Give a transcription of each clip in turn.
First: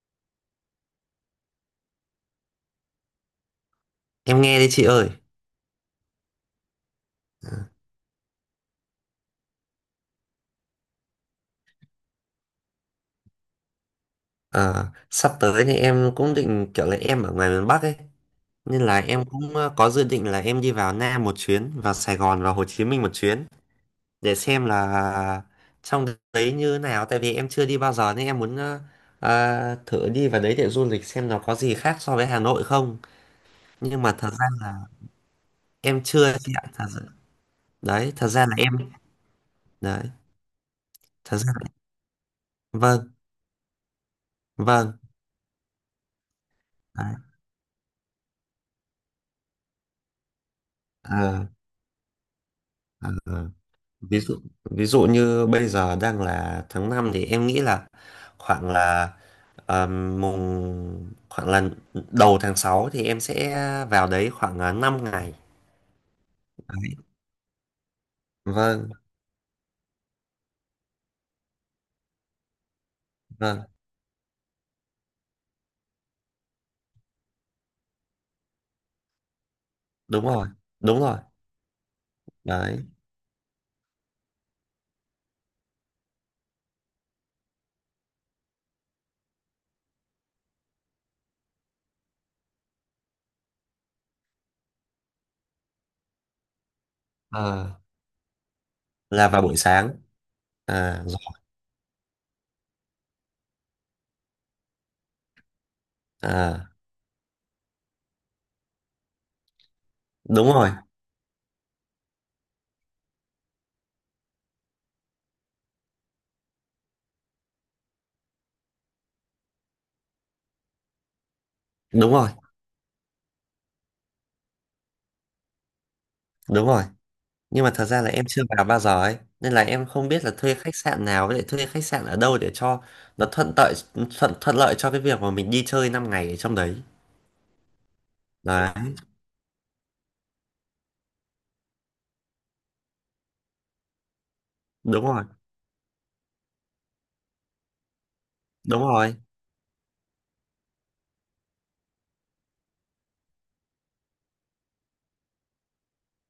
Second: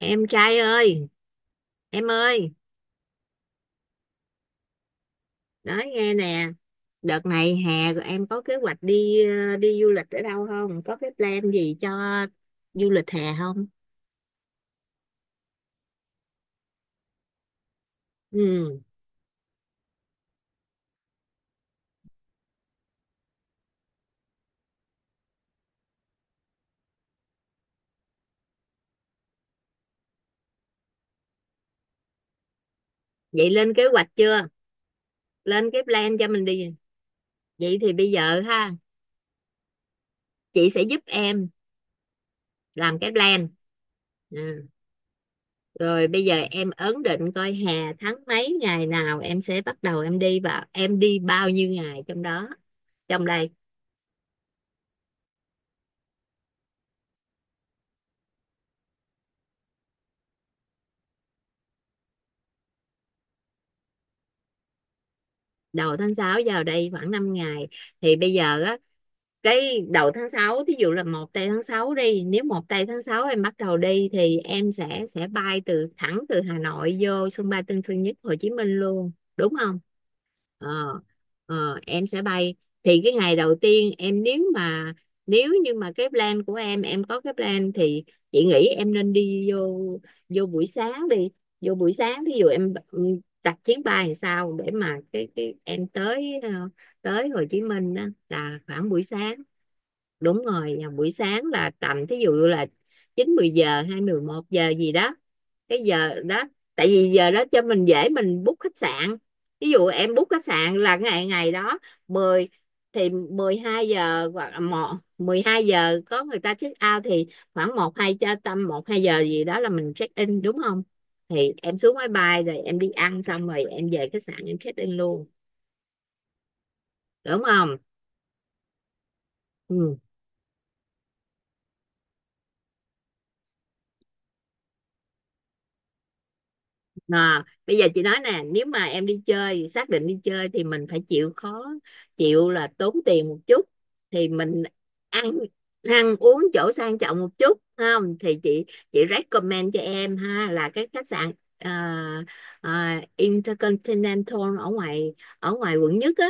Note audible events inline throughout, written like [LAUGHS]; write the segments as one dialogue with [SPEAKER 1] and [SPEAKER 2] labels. [SPEAKER 1] Em trai ơi, em ơi,
[SPEAKER 2] Em nghe đi chị ơi.
[SPEAKER 1] nói nghe nè. Đợt này hè rồi, em có kế hoạch đi du lịch ở đâu không, có cái plan gì cho du lịch hè không?
[SPEAKER 2] Ờ, sắp tới thì em cũng định kiểu là em ở ngoài miền Bắc ấy,
[SPEAKER 1] Ừ.
[SPEAKER 2] nên là em cũng có dự định là em đi vào Nam một chuyến, vào Sài Gòn và Hồ Chí Minh một chuyến để xem là trong đấy như nào, tại vì em chưa đi bao giờ nên em muốn thử đi vào đấy để du lịch xem nó có gì khác so với Hà Nội không.
[SPEAKER 1] Vậy lên kế
[SPEAKER 2] Nhưng
[SPEAKER 1] hoạch
[SPEAKER 2] mà thật ra
[SPEAKER 1] chưa,
[SPEAKER 2] là
[SPEAKER 1] lên cái
[SPEAKER 2] em
[SPEAKER 1] plan cho
[SPEAKER 2] chưa
[SPEAKER 1] mình
[SPEAKER 2] chị ạ,
[SPEAKER 1] đi.
[SPEAKER 2] thật ra,
[SPEAKER 1] Vậy thì bây
[SPEAKER 2] đấy, thật
[SPEAKER 1] giờ
[SPEAKER 2] ra là
[SPEAKER 1] ha,
[SPEAKER 2] em đấy,
[SPEAKER 1] chị sẽ giúp
[SPEAKER 2] thật
[SPEAKER 1] em
[SPEAKER 2] ra là
[SPEAKER 1] làm cái
[SPEAKER 2] vâng,
[SPEAKER 1] plan. Ừ.
[SPEAKER 2] vâng,
[SPEAKER 1] Rồi bây giờ em ấn
[SPEAKER 2] đấy.
[SPEAKER 1] định coi hè tháng mấy, ngày nào em sẽ bắt đầu em đi và em đi
[SPEAKER 2] Ờ,
[SPEAKER 1] bao nhiêu ngày trong đó,
[SPEAKER 2] ờ.
[SPEAKER 1] trong
[SPEAKER 2] Ờ.
[SPEAKER 1] đây.
[SPEAKER 2] ví dụ ví dụ như bây giờ đang là tháng 5 thì em nghĩ là khoảng là khoảng là đầu tháng 6 thì em sẽ vào đấy khoảng 5 ngày
[SPEAKER 1] Đầu tháng 6 vào đây
[SPEAKER 2] đấy.
[SPEAKER 1] khoảng 5 ngày. Thì bây giờ á,
[SPEAKER 2] Vâng,
[SPEAKER 1] cái đầu tháng 6 thí dụ là 1 tây tháng 6 đi, nếu 1 tây tháng 6 em bắt
[SPEAKER 2] vâng,
[SPEAKER 1] đầu đi thì em sẽ bay thẳng từ Hà Nội vô sân bay Tân Sơn Nhất Hồ Chí Minh luôn, đúng không?
[SPEAKER 2] đúng rồi,
[SPEAKER 1] ờ,
[SPEAKER 2] đúng rồi,
[SPEAKER 1] em sẽ bay.
[SPEAKER 2] đấy.
[SPEAKER 1] Thì cái ngày đầu tiên em, nếu như mà cái plan của em có cái plan thì chị nghĩ em nên đi vô vô buổi sáng đi, vô buổi sáng. Thí dụ em, đặt chuyến bay làm sao để mà cái em tới, tới Hồ Chí
[SPEAKER 2] Ờ,
[SPEAKER 1] Minh á, là khoảng buổi
[SPEAKER 2] là
[SPEAKER 1] sáng.
[SPEAKER 2] vào buổi sáng.
[SPEAKER 1] Đúng rồi, nhà
[SPEAKER 2] À,
[SPEAKER 1] buổi
[SPEAKER 2] rồi.
[SPEAKER 1] sáng là tầm, thí dụ là chín mười giờ, hai mười một giờ gì đó, cái giờ đó.
[SPEAKER 2] À,
[SPEAKER 1] Tại vì giờ đó cho mình dễ mình book khách sạn. Ví dụ em book khách
[SPEAKER 2] đúng rồi,
[SPEAKER 1] sạn là ngày ngày đó mười, thì 12 giờ hoặc là một 12 giờ có người ta check out, thì khoảng một hai cho tầm một hai giờ gì đó là mình check in, đúng không? Thì em xuống máy
[SPEAKER 2] đúng rồi,
[SPEAKER 1] bay rồi em đi ăn xong rồi em về khách sạn em check in luôn,
[SPEAKER 2] đúng rồi.
[SPEAKER 1] đúng
[SPEAKER 2] Nhưng mà
[SPEAKER 1] không?
[SPEAKER 2] thật ra là em chưa vào bao giờ ấy nên là em
[SPEAKER 1] Ừ.
[SPEAKER 2] không biết là thuê khách sạn nào với lại thuê khách sạn ở đâu để cho nó thuận lợi, thuận thuận lợi cho cái việc mà mình đi chơi 5 ngày ở trong đấy.
[SPEAKER 1] À, bây giờ chị nói nè, nếu
[SPEAKER 2] Đấy,
[SPEAKER 1] mà em đi chơi, xác định đi chơi thì mình phải chịu khó, chịu là tốn tiền một chút, thì mình
[SPEAKER 2] đúng rồi,
[SPEAKER 1] ăn ăn uống chỗ sang trọng một chút. Không thì chị
[SPEAKER 2] đúng
[SPEAKER 1] chị
[SPEAKER 2] rồi.
[SPEAKER 1] recommend cho em ha, là cái khách sạn, à, Intercontinental ở ngoài quận 1 á.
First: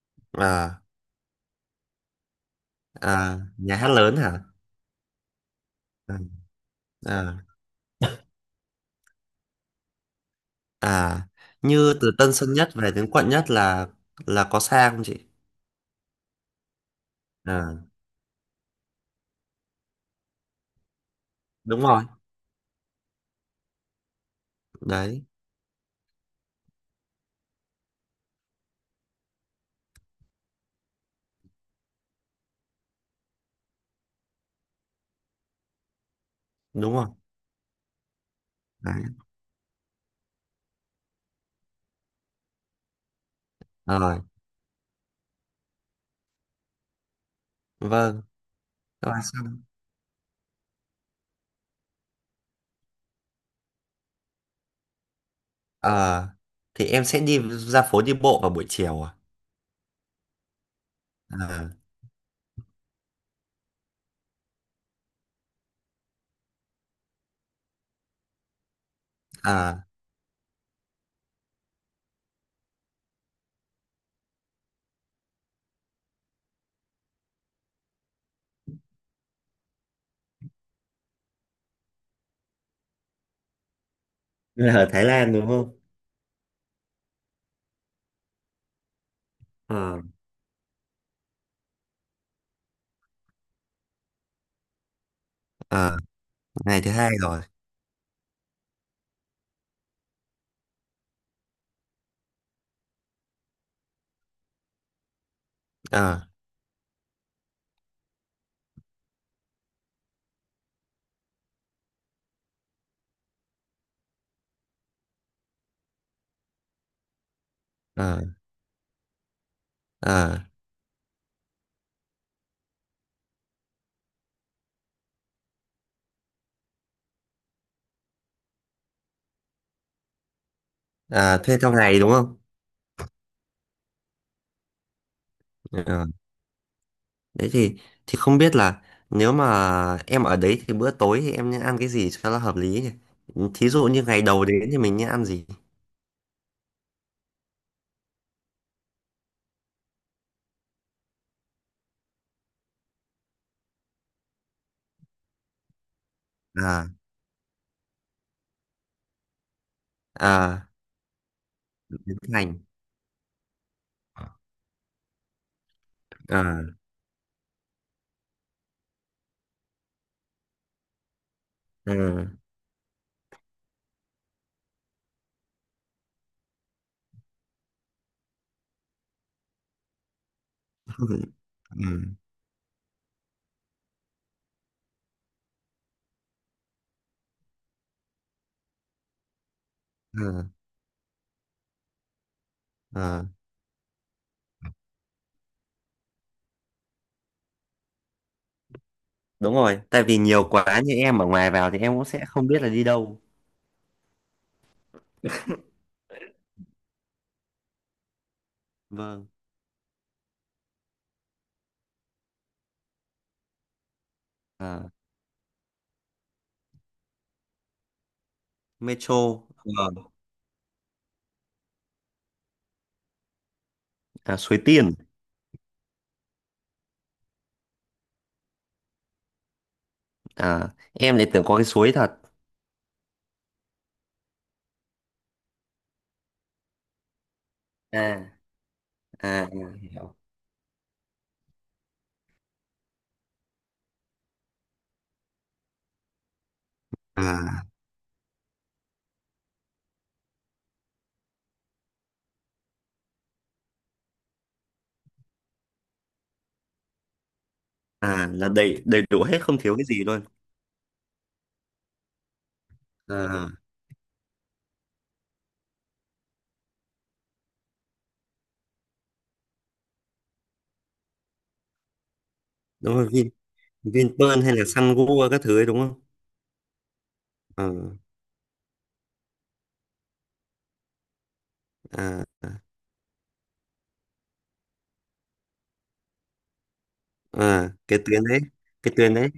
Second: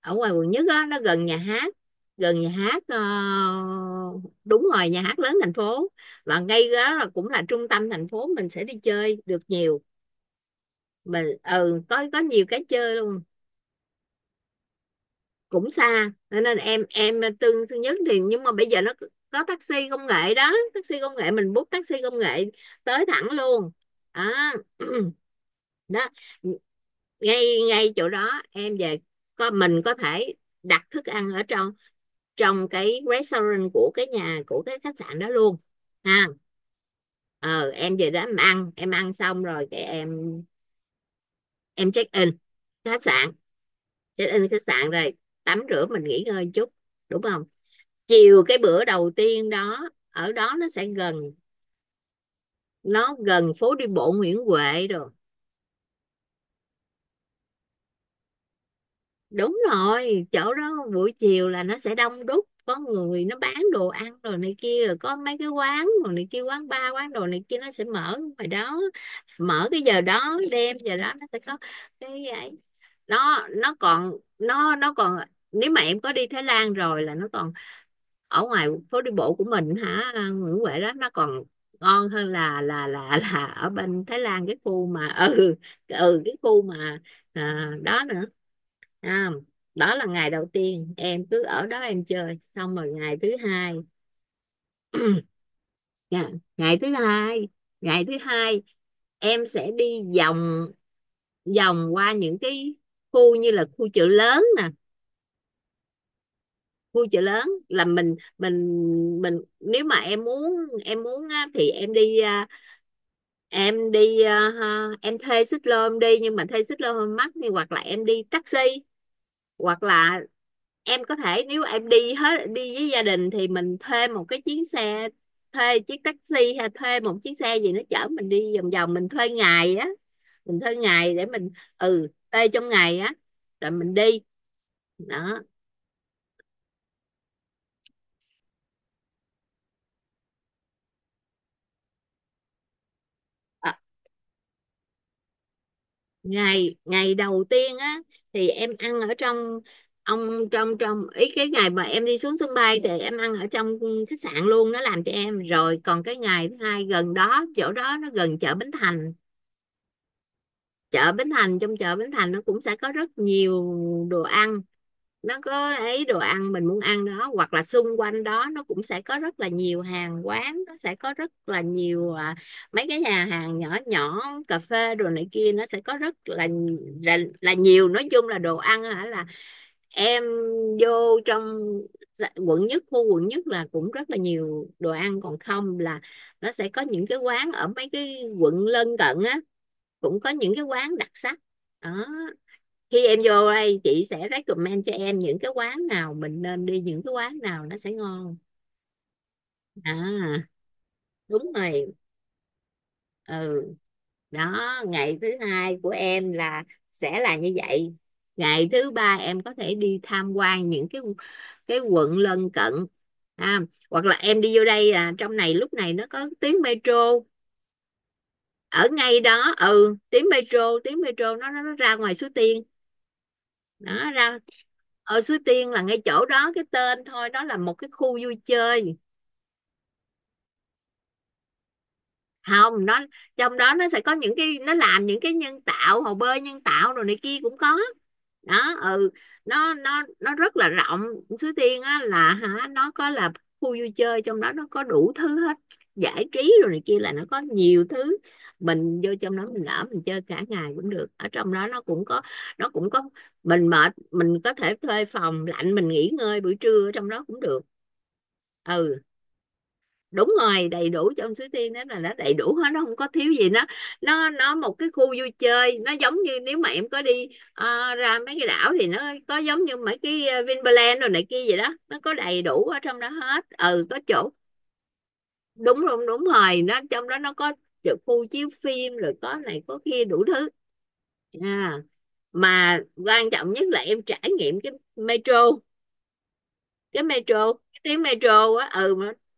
[SPEAKER 1] Ở ngoài quận nhất
[SPEAKER 2] À,
[SPEAKER 1] á, nó gần nhà hát, gần nhà hát,
[SPEAKER 2] à, nhà hát lớn hả?
[SPEAKER 1] đúng rồi, nhà hát lớn thành phố.
[SPEAKER 2] À,
[SPEAKER 1] Và ngay đó là cũng
[SPEAKER 2] à,
[SPEAKER 1] là trung tâm thành phố, mình sẽ đi chơi được nhiều.
[SPEAKER 2] à.
[SPEAKER 1] Mình
[SPEAKER 2] Như
[SPEAKER 1] có
[SPEAKER 2] từ
[SPEAKER 1] có
[SPEAKER 2] Tân
[SPEAKER 1] nhiều
[SPEAKER 2] Sơn
[SPEAKER 1] cái
[SPEAKER 2] Nhất về
[SPEAKER 1] chơi
[SPEAKER 2] đến
[SPEAKER 1] luôn.
[SPEAKER 2] quận Nhất là có xa không chị?
[SPEAKER 1] Cũng xa. Cho nên em tương
[SPEAKER 2] À,
[SPEAKER 1] thứ nhất thì, nhưng mà bây giờ nó có taxi công nghệ đó, taxi công nghệ, mình bút
[SPEAKER 2] đúng
[SPEAKER 1] taxi
[SPEAKER 2] rồi,
[SPEAKER 1] công nghệ tới thẳng luôn. à,
[SPEAKER 2] đấy,
[SPEAKER 1] [CLEARS THROAT] đó, ngay ngay chỗ đó em về, có mình có thể đặt thức ăn ở trong trong cái restaurant của cái khách sạn đó luôn, ha.
[SPEAKER 2] đúng rồi,
[SPEAKER 1] Ờ em về đó em
[SPEAKER 2] đấy,
[SPEAKER 1] ăn xong rồi cái em check in khách sạn,
[SPEAKER 2] rồi,
[SPEAKER 1] check in khách sạn rồi tắm rửa, mình nghỉ ngơi chút, đúng không?
[SPEAKER 2] vâng.
[SPEAKER 1] Chiều cái bữa
[SPEAKER 2] Các
[SPEAKER 1] đầu
[SPEAKER 2] bạn
[SPEAKER 1] tiên
[SPEAKER 2] xong.
[SPEAKER 1] đó, ở đó nó gần phố đi bộ Nguyễn Huệ rồi.
[SPEAKER 2] Ờ, thì em sẽ đi ra phố đi bộ vào buổi chiều. À,
[SPEAKER 1] Đúng rồi, chỗ đó buổi chiều là
[SPEAKER 2] à.
[SPEAKER 1] nó sẽ đông đúc, có người nó bán đồ ăn rồi này kia, rồi có mấy cái quán rồi này kia, quán bar, quán đồ này kia, nó sẽ mở ngoài đó. Mở cái
[SPEAKER 2] À.
[SPEAKER 1] giờ đó, đêm giờ đó nó sẽ có cái ấy. Nó còn, nếu mà em có đi Thái Lan rồi, là nó còn ở ngoài phố đi bộ của mình hả, Nguyễn Huệ đó, nó còn ngon hơn là ở bên Thái Lan, cái
[SPEAKER 2] Là
[SPEAKER 1] khu
[SPEAKER 2] ở Thái
[SPEAKER 1] mà [LAUGHS]
[SPEAKER 2] Lan đúng
[SPEAKER 1] ừ.
[SPEAKER 2] không?
[SPEAKER 1] Cái khu mà, à, đó nữa, à, đó
[SPEAKER 2] Ờ,
[SPEAKER 1] là ngày đầu tiên em cứ ở đó em chơi xong rồi ngày thứ hai. [CLEARS THROAT]
[SPEAKER 2] ờ.
[SPEAKER 1] Dạ. Ngày
[SPEAKER 2] Ngày thứ
[SPEAKER 1] thứ
[SPEAKER 2] hai rồi.
[SPEAKER 1] hai, ngày thứ hai, em sẽ đi vòng vòng qua những cái khu, như là khu chợ lớn nè.
[SPEAKER 2] Ờ,
[SPEAKER 1] Khu chợ lớn là mình nếu mà em muốn, em muốn á thì ha, em thuê xích lô em đi. Nhưng mà thuê xích lô hơi mắc, thì hoặc là em
[SPEAKER 2] ờ,
[SPEAKER 1] đi taxi, hoặc là
[SPEAKER 2] ờ,
[SPEAKER 1] em có thể, nếu em đi với gia đình thì mình thuê một cái chuyến xe, thuê chiếc taxi hay thuê một chiếc xe gì nó chở mình đi vòng vòng. Mình thuê ngày để
[SPEAKER 2] ờ,
[SPEAKER 1] mình,
[SPEAKER 2] thuê trong ngày đúng không?
[SPEAKER 1] thuê trong ngày á, rồi mình đi, đó.
[SPEAKER 2] Ờ, đấy. Thì không biết là nếu mà em ở đấy thì bữa tối thì em nên ăn cái gì cho nó hợp lý nhỉ? Thí
[SPEAKER 1] À,
[SPEAKER 2] dụ như ngày đầu đến thì mình nên ăn gì?
[SPEAKER 1] ngày ngày đầu tiên á thì em ăn ở trong, ông, trong trong ý cái ngày mà em đi xuống sân bay thì em ăn ở trong khách sạn luôn, nó làm cho em rồi. Còn cái ngày thứ hai
[SPEAKER 2] À,
[SPEAKER 1] gần đó, chỗ đó nó gần chợ Bến Thành.
[SPEAKER 2] à.
[SPEAKER 1] Chợ Bến Thành, trong chợ Bến
[SPEAKER 2] Biến
[SPEAKER 1] Thành nó
[SPEAKER 2] thành.
[SPEAKER 1] cũng sẽ có rất nhiều đồ
[SPEAKER 2] À,
[SPEAKER 1] ăn. Nó có ấy đồ ăn mình
[SPEAKER 2] à,
[SPEAKER 1] muốn ăn đó, hoặc là xung quanh đó nó cũng sẽ có rất là nhiều hàng quán. Nó sẽ có rất là nhiều,
[SPEAKER 2] à,
[SPEAKER 1] mấy cái nhà hàng nhỏ nhỏ, cà phê, đồ này kia, nó sẽ có rất là là nhiều. Nói chung là đồ ăn hả, là em vô trong, quận 1, khu quận nhất là cũng rất là nhiều đồ ăn. Còn không là nó sẽ có những cái quán ở mấy cái quận lân cận á, cũng có những cái quán đặc sắc đó. Khi em
[SPEAKER 2] à.
[SPEAKER 1] vô đây chị sẽ recommend cho em những cái quán nào mình nên đi, những cái quán nào nó sẽ ngon.
[SPEAKER 2] Đúng rồi, tại vì
[SPEAKER 1] À,
[SPEAKER 2] nhiều quá như em ở ngoài
[SPEAKER 1] đúng
[SPEAKER 2] vào thì
[SPEAKER 1] rồi.
[SPEAKER 2] em cũng sẽ không biết là đi đâu.
[SPEAKER 1] Ừ. Đó, ngày thứ hai của em là sẽ là như vậy. Ngày thứ ba
[SPEAKER 2] Vâng.
[SPEAKER 1] em có thể đi tham quan những cái quận lân cận. À, hoặc là em đi vô
[SPEAKER 2] À.
[SPEAKER 1] đây là trong này, lúc này nó có tuyến metro ở ngay
[SPEAKER 2] Metro.
[SPEAKER 1] đó,
[SPEAKER 2] Ờ.
[SPEAKER 1] ừ, tuyến metro nó ra ngoài Suối Tiên. Đó,
[SPEAKER 2] À,
[SPEAKER 1] ra
[SPEAKER 2] Suối Tiên.
[SPEAKER 1] ở Suối Tiên là ngay chỗ đó, cái tên thôi. Đó là một cái khu vui chơi.
[SPEAKER 2] À, em lại tưởng có cái suối thật.
[SPEAKER 1] Không, nó trong đó nó sẽ có những cái, nó làm những cái nhân tạo, hồ bơi nhân tạo rồi này kia cũng có
[SPEAKER 2] À,
[SPEAKER 1] đó. Ừ,
[SPEAKER 2] à, à. Hiểu.
[SPEAKER 1] nó rất là rộng. Suối Tiên á là hả, nó có là khu vui chơi, trong đó nó có đủ thứ hết, giải trí rồi này kia, là nó có
[SPEAKER 2] À,
[SPEAKER 1] nhiều thứ. Mình vô trong đó, mình ở mình chơi cả ngày cũng được. Ở trong đó nó cũng có, nó cũng có mình mệt mình có thể thuê phòng lạnh, mình nghỉ ngơi buổi trưa ở trong đó cũng được.
[SPEAKER 2] à, là đầy
[SPEAKER 1] Ừ,
[SPEAKER 2] đầy đủ hết không thiếu cái gì luôn?
[SPEAKER 1] đúng rồi, đầy đủ. Trong Suối Tiên đó là nó đầy đủ hết, nó không có thiếu
[SPEAKER 2] À,
[SPEAKER 1] gì. Nó một cái khu vui chơi, nó giống như nếu mà em có đi, ra mấy cái đảo thì nó có giống như mấy cái, Vinpearl rồi này kia vậy đó. Nó có đầy đủ ở
[SPEAKER 2] đúng
[SPEAKER 1] trong đó
[SPEAKER 2] rồi.
[SPEAKER 1] hết, ừ, có chỗ.
[SPEAKER 2] Vinpearl hay là Sun Gua các thứ ấy đúng
[SPEAKER 1] Đúng,
[SPEAKER 2] không?
[SPEAKER 1] đúng, đúng rồi, nó trong đó nó có
[SPEAKER 2] Ờ,
[SPEAKER 1] chỗ khu chiếu phim rồi, có này có kia đủ thứ. À.
[SPEAKER 2] à, à.
[SPEAKER 1] Mà quan trọng nhất là em trải nghiệm cái metro,
[SPEAKER 2] À,
[SPEAKER 1] cái
[SPEAKER 2] cái
[SPEAKER 1] tuyến
[SPEAKER 2] tuyến đấy,
[SPEAKER 1] metro á.
[SPEAKER 2] cái tuyến đấy.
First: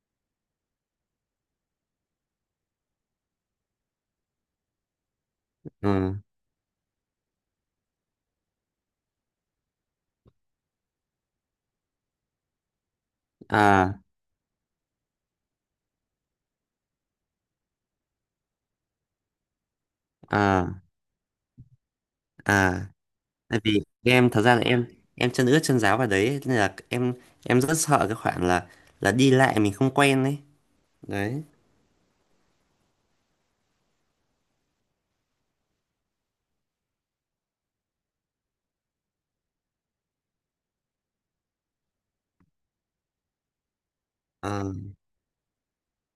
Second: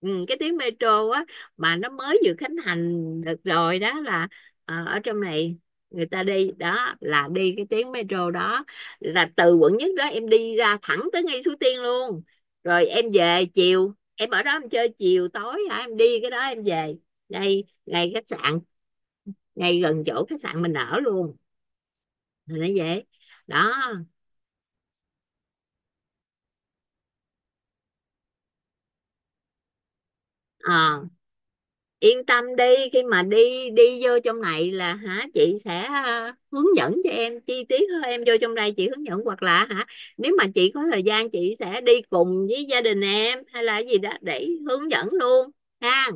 [SPEAKER 1] Cái tuyến metro á, mà nó mới vừa khánh thành được rồi đó. Là, ở trong này người
[SPEAKER 2] Ừ.
[SPEAKER 1] ta đi đó là đi cái tuyến metro đó, là từ quận 1 đó em đi ra thẳng tới ngay Suối Tiên luôn. Rồi em về chiều,
[SPEAKER 2] À,
[SPEAKER 1] em ở đó em chơi chiều tối hả, em đi cái đó em về ngay ngay khách sạn, ngay gần chỗ khách sạn
[SPEAKER 2] à,
[SPEAKER 1] mình ở luôn. Thì nó
[SPEAKER 2] à.
[SPEAKER 1] vậy
[SPEAKER 2] Tại
[SPEAKER 1] đó.
[SPEAKER 2] vì em thật ra là em chân ướt chân ráo vào đấy nên là em rất sợ cái khoản là đi lại mình không quen đấy,
[SPEAKER 1] Ờ,
[SPEAKER 2] đấy.
[SPEAKER 1] yên tâm đi. Khi mà đi đi vô trong này là hả, chị sẽ, hướng dẫn cho em chi tiết hơn. Em vô trong đây chị hướng dẫn, hoặc là hả, nếu mà chị có thời gian chị sẽ đi cùng với gia đình em hay là gì đó để
[SPEAKER 2] Ờ.
[SPEAKER 1] hướng dẫn luôn, ha.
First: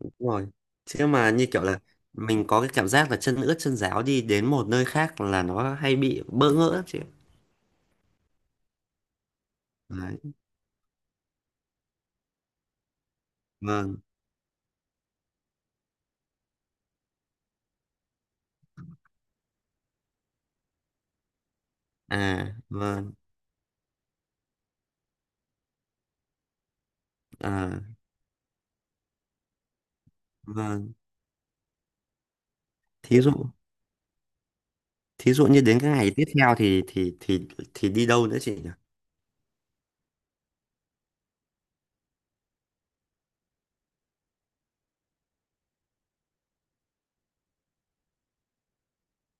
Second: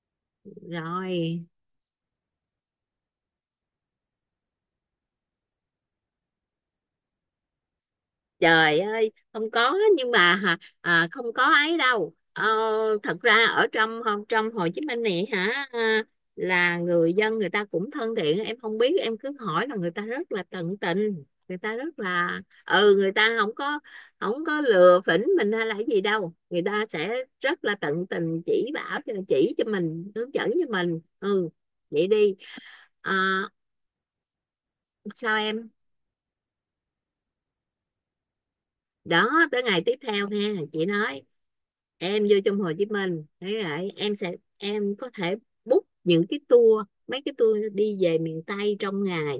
[SPEAKER 2] Đúng rồi. Chứ mà
[SPEAKER 1] Rồi.
[SPEAKER 2] như kiểu là mình có cái cảm giác là chân ướt chân ráo đi đến một nơi khác là nó hay bị bỡ ngỡ lắm chị ạ.
[SPEAKER 1] Trời ơi, không có, nhưng
[SPEAKER 2] Đấy.
[SPEAKER 1] mà hả, à, không có ấy đâu. Ờ, thật ra ở
[SPEAKER 2] Vâng.
[SPEAKER 1] trong trong Hồ Chí Minh này hả, à, là người dân người ta cũng thân thiện. Em không biết em cứ hỏi là người ta rất là tận tình, người ta rất là,
[SPEAKER 2] À,
[SPEAKER 1] người
[SPEAKER 2] vâng.
[SPEAKER 1] ta không có lừa phỉnh mình hay là cái gì đâu. Người ta sẽ rất là
[SPEAKER 2] À,
[SPEAKER 1] tận tình, chỉ cho mình, hướng dẫn cho
[SPEAKER 2] vâng.
[SPEAKER 1] mình. Ừ, vậy đi. À,
[SPEAKER 2] Thí dụ. thí
[SPEAKER 1] sao
[SPEAKER 2] dụ như
[SPEAKER 1] em?
[SPEAKER 2] đến cái ngày tiếp theo thì đi đâu nữa chị nhỉ?
[SPEAKER 1] Đó, tới ngày tiếp theo ha, chị nói. Em vô trong Hồ Chí Minh thế vậy em sẽ em có thể book những cái tour mấy cái tour đi về miền Tây trong ngày,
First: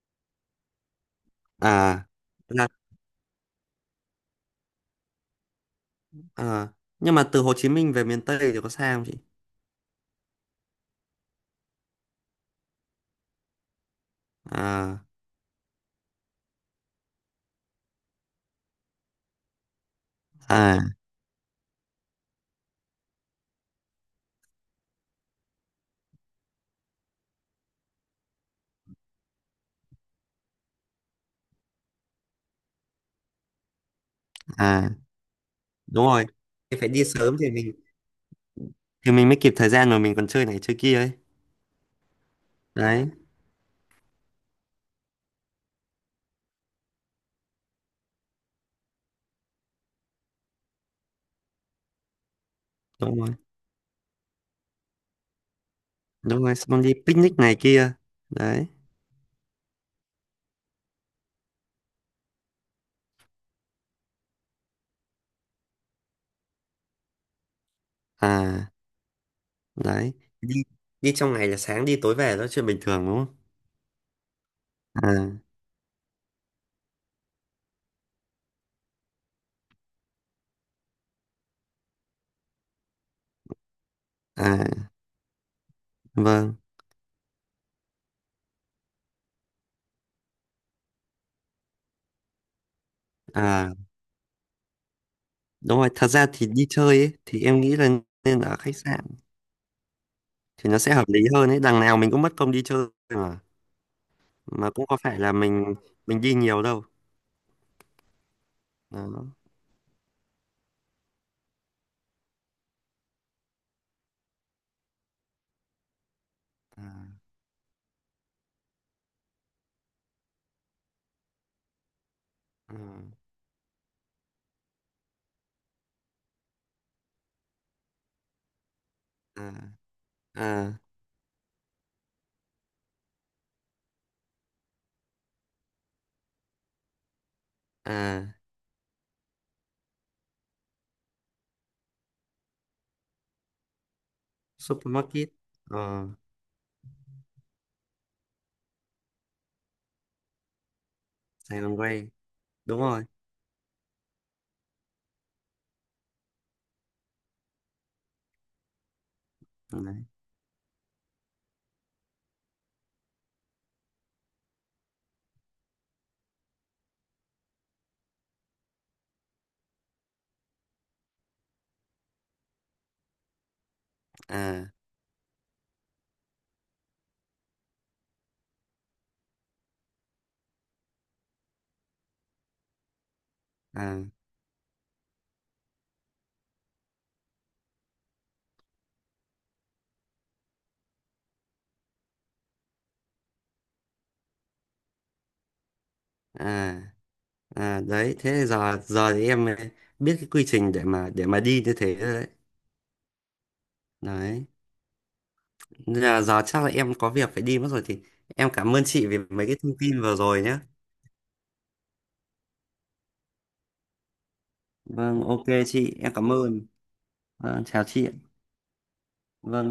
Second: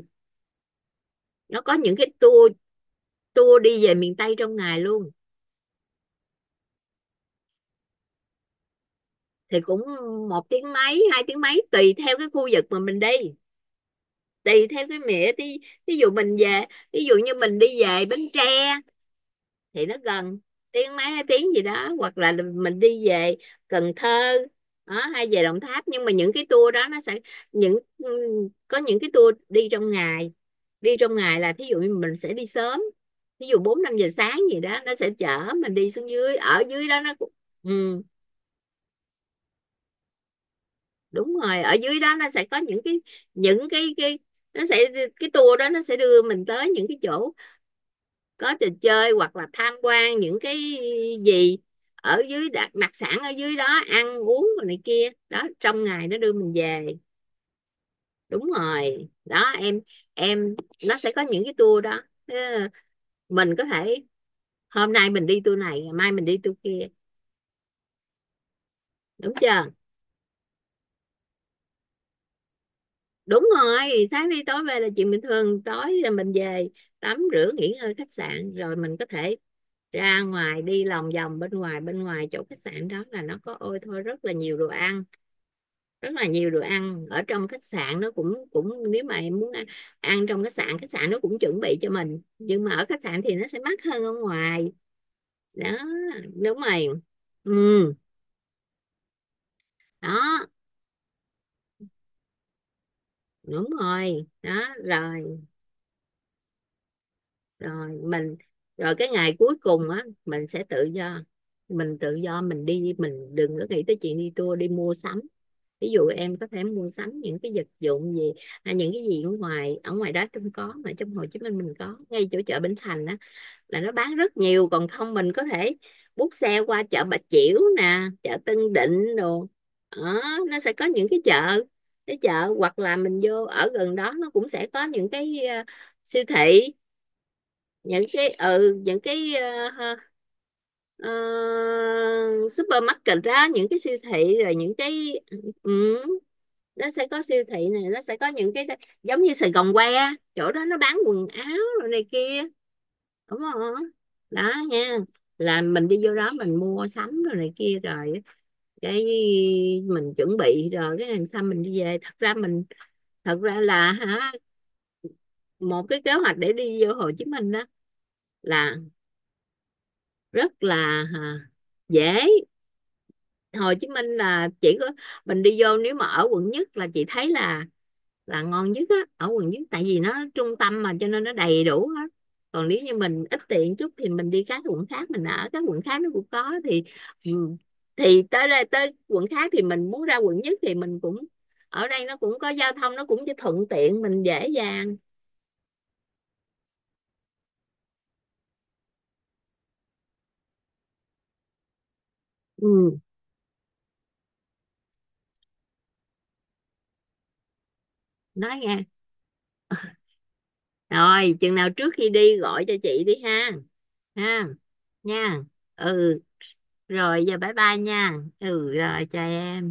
[SPEAKER 1] nó có những
[SPEAKER 2] À,
[SPEAKER 1] cái tour
[SPEAKER 2] là.
[SPEAKER 1] tour đi về miền Tây trong ngày luôn.
[SPEAKER 2] À, nhưng mà từ Hồ Chí Minh về miền Tây thì có xa không chị?
[SPEAKER 1] Thì cũng một tiếng mấy hai tiếng mấy tùy theo cái khu vực mà mình đi, tùy theo cái
[SPEAKER 2] À,
[SPEAKER 1] mẹ đi. ví dụ mình về Ví dụ như mình đi về Bến Tre thì nó gần,
[SPEAKER 2] à,
[SPEAKER 1] tiếng mấy hai tiếng gì đó, hoặc là mình đi về Cần Thơ đó, hay về Đồng Tháp. Nhưng mà những cái tour đó nó sẽ những có những cái tour đi trong ngày. Đi trong ngày là thí dụ như mình sẽ đi sớm, thí dụ bốn năm giờ sáng gì đó,
[SPEAKER 2] à,
[SPEAKER 1] nó sẽ chở mình đi
[SPEAKER 2] đúng
[SPEAKER 1] xuống
[SPEAKER 2] rồi.
[SPEAKER 1] dưới, ở
[SPEAKER 2] Thì
[SPEAKER 1] dưới
[SPEAKER 2] phải
[SPEAKER 1] đó
[SPEAKER 2] đi
[SPEAKER 1] nó
[SPEAKER 2] sớm thì mình
[SPEAKER 1] ừ,
[SPEAKER 2] thì mình mới kịp thời gian rồi mình còn chơi này chơi kia ấy.
[SPEAKER 1] đúng rồi. Ở dưới đó nó sẽ có những
[SPEAKER 2] Đấy,
[SPEAKER 1] những cái cái nó sẽ cái tour đó, nó sẽ đưa mình tới những cái chỗ có trò chơi hoặc là tham quan những cái gì ở dưới, đặc sản
[SPEAKER 2] đúng
[SPEAKER 1] ở
[SPEAKER 2] rồi.
[SPEAKER 1] dưới đó, ăn uống này kia, đó trong ngày nó đưa
[SPEAKER 2] Đúng
[SPEAKER 1] mình
[SPEAKER 2] rồi, xong
[SPEAKER 1] về.
[SPEAKER 2] đi picnic này kia.
[SPEAKER 1] Đúng
[SPEAKER 2] Đấy.
[SPEAKER 1] rồi đó em. em nó sẽ có những cái tour đó. Ờ, mình có thể hôm nay mình đi tour này, ngày mai mình đi tour kia,
[SPEAKER 2] À,
[SPEAKER 1] đúng chưa?
[SPEAKER 2] đấy. Đi đi trong ngày là sáng đi tối về đó là chuyện bình thường đúng không?
[SPEAKER 1] Đúng rồi, sáng đi tối về là chuyện bình
[SPEAKER 2] À,
[SPEAKER 1] thường. Tối là mình về tắm rửa nghỉ ngơi khách sạn, rồi mình có thể ra ngoài đi lòng vòng bên ngoài, bên ngoài chỗ khách sạn đó là nó có ôi thôi rất là nhiều đồ
[SPEAKER 2] à,
[SPEAKER 1] ăn, rất là nhiều
[SPEAKER 2] vâng.
[SPEAKER 1] đồ ăn. Ở trong khách sạn nó cũng cũng nếu mà em muốn ăn, ăn trong khách sạn, khách sạn nó cũng chuẩn bị cho mình, nhưng mà ở khách sạn thì nó sẽ
[SPEAKER 2] À,
[SPEAKER 1] mắc hơn ở ngoài đó.
[SPEAKER 2] đúng rồi, thật ra thì
[SPEAKER 1] Đúng
[SPEAKER 2] đi
[SPEAKER 1] rồi.
[SPEAKER 2] chơi ấy, thì em nghĩ là
[SPEAKER 1] Ừ,
[SPEAKER 2] nên ở khách sạn
[SPEAKER 1] đó
[SPEAKER 2] thì nó sẽ hợp lý hơn ấy, đằng nào mình cũng mất công đi chơi mà.
[SPEAKER 1] đúng rồi đó.
[SPEAKER 2] Mà cũng có phải là
[SPEAKER 1] Rồi
[SPEAKER 2] mình đi nhiều đâu.
[SPEAKER 1] rồi mình rồi cái
[SPEAKER 2] Đó.
[SPEAKER 1] ngày cuối cùng á mình sẽ tự do, mình tự do mình đi, mình đừng có nghĩ tới chuyện đi tour, đi mua sắm. Ví dụ em có thể mua sắm những cái vật dụng gì, à, những cái gì ở ngoài, ở ngoài đó không có, mà trong Hồ Chí Minh mình có ngay chỗ chợ Bến
[SPEAKER 2] À,
[SPEAKER 1] Thành á, là nó bán rất nhiều. Còn không mình có thể bút xe qua chợ Bà Chiểu nè, chợ Tân Định
[SPEAKER 2] à,
[SPEAKER 1] đồ đó, nó sẽ
[SPEAKER 2] à,
[SPEAKER 1] có những cái chợ, hoặc là mình vô ở gần đó nó cũng sẽ có những cái siêu thị, những cái
[SPEAKER 2] à.
[SPEAKER 1] ừ những cái ờ, ha, ờ, supermarket đó, những cái siêu thị, rồi những cái
[SPEAKER 2] Supermarket.
[SPEAKER 1] ừ,
[SPEAKER 2] Ờ.
[SPEAKER 1] nó sẽ có siêu thị này, nó sẽ có những cái giống như Sài Gòn que, chỗ đó nó bán quần áo
[SPEAKER 2] Sài Gòn
[SPEAKER 1] rồi này
[SPEAKER 2] Way.
[SPEAKER 1] kia,
[SPEAKER 2] Đúng rồi,
[SPEAKER 1] đúng không? Đó nha, là mình đi vô đó mình mua sắm rồi này kia, rồi cái
[SPEAKER 2] đấy.
[SPEAKER 1] mình chuẩn bị, rồi cái làm sao mình đi về. Thật ra mình, thật ra là hả, một cái kế hoạch để đi vô Hồ Chí Minh đó là rất là, à, dễ. Hồ Chí Minh là
[SPEAKER 2] À,
[SPEAKER 1] chỉ có mình đi vô, nếu mà ở quận nhất là chị thấy là ngon nhất á, ở quận nhất tại vì nó trung tâm mà cho nên nó đầy đủ hết. Còn nếu như mình ít tiền chút thì
[SPEAKER 2] à,
[SPEAKER 1] mình đi các quận khác, mình ở các quận khác nó cũng có thì ừ, thì tới đây tới quận khác thì mình muốn ra quận nhất thì mình cũng, ở đây nó cũng có giao thông, nó cũng thuận tiện mình dễ dàng.
[SPEAKER 2] à, à, đấy, thế giờ giờ thì em biết cái quy trình để mà đi như thế rồi đấy,
[SPEAKER 1] Ừ,
[SPEAKER 2] đấy. Nên là giờ chắc là em có việc phải đi mất rồi thì em
[SPEAKER 1] nói
[SPEAKER 2] cảm
[SPEAKER 1] nghe,
[SPEAKER 2] ơn chị vì mấy cái thông tin vừa rồi nhé.
[SPEAKER 1] rồi chừng nào trước khi đi gọi cho chị đi ha, ha,
[SPEAKER 2] Vâng,
[SPEAKER 1] nha.
[SPEAKER 2] ok chị, em
[SPEAKER 1] Ừ,
[SPEAKER 2] cảm ơn.
[SPEAKER 1] rồi giờ bye
[SPEAKER 2] Vâng,
[SPEAKER 1] bye
[SPEAKER 2] chào chị
[SPEAKER 1] nha.
[SPEAKER 2] ạ.
[SPEAKER 1] Ừ, rồi chào
[SPEAKER 2] Vâng
[SPEAKER 1] em.
[SPEAKER 2] ạ.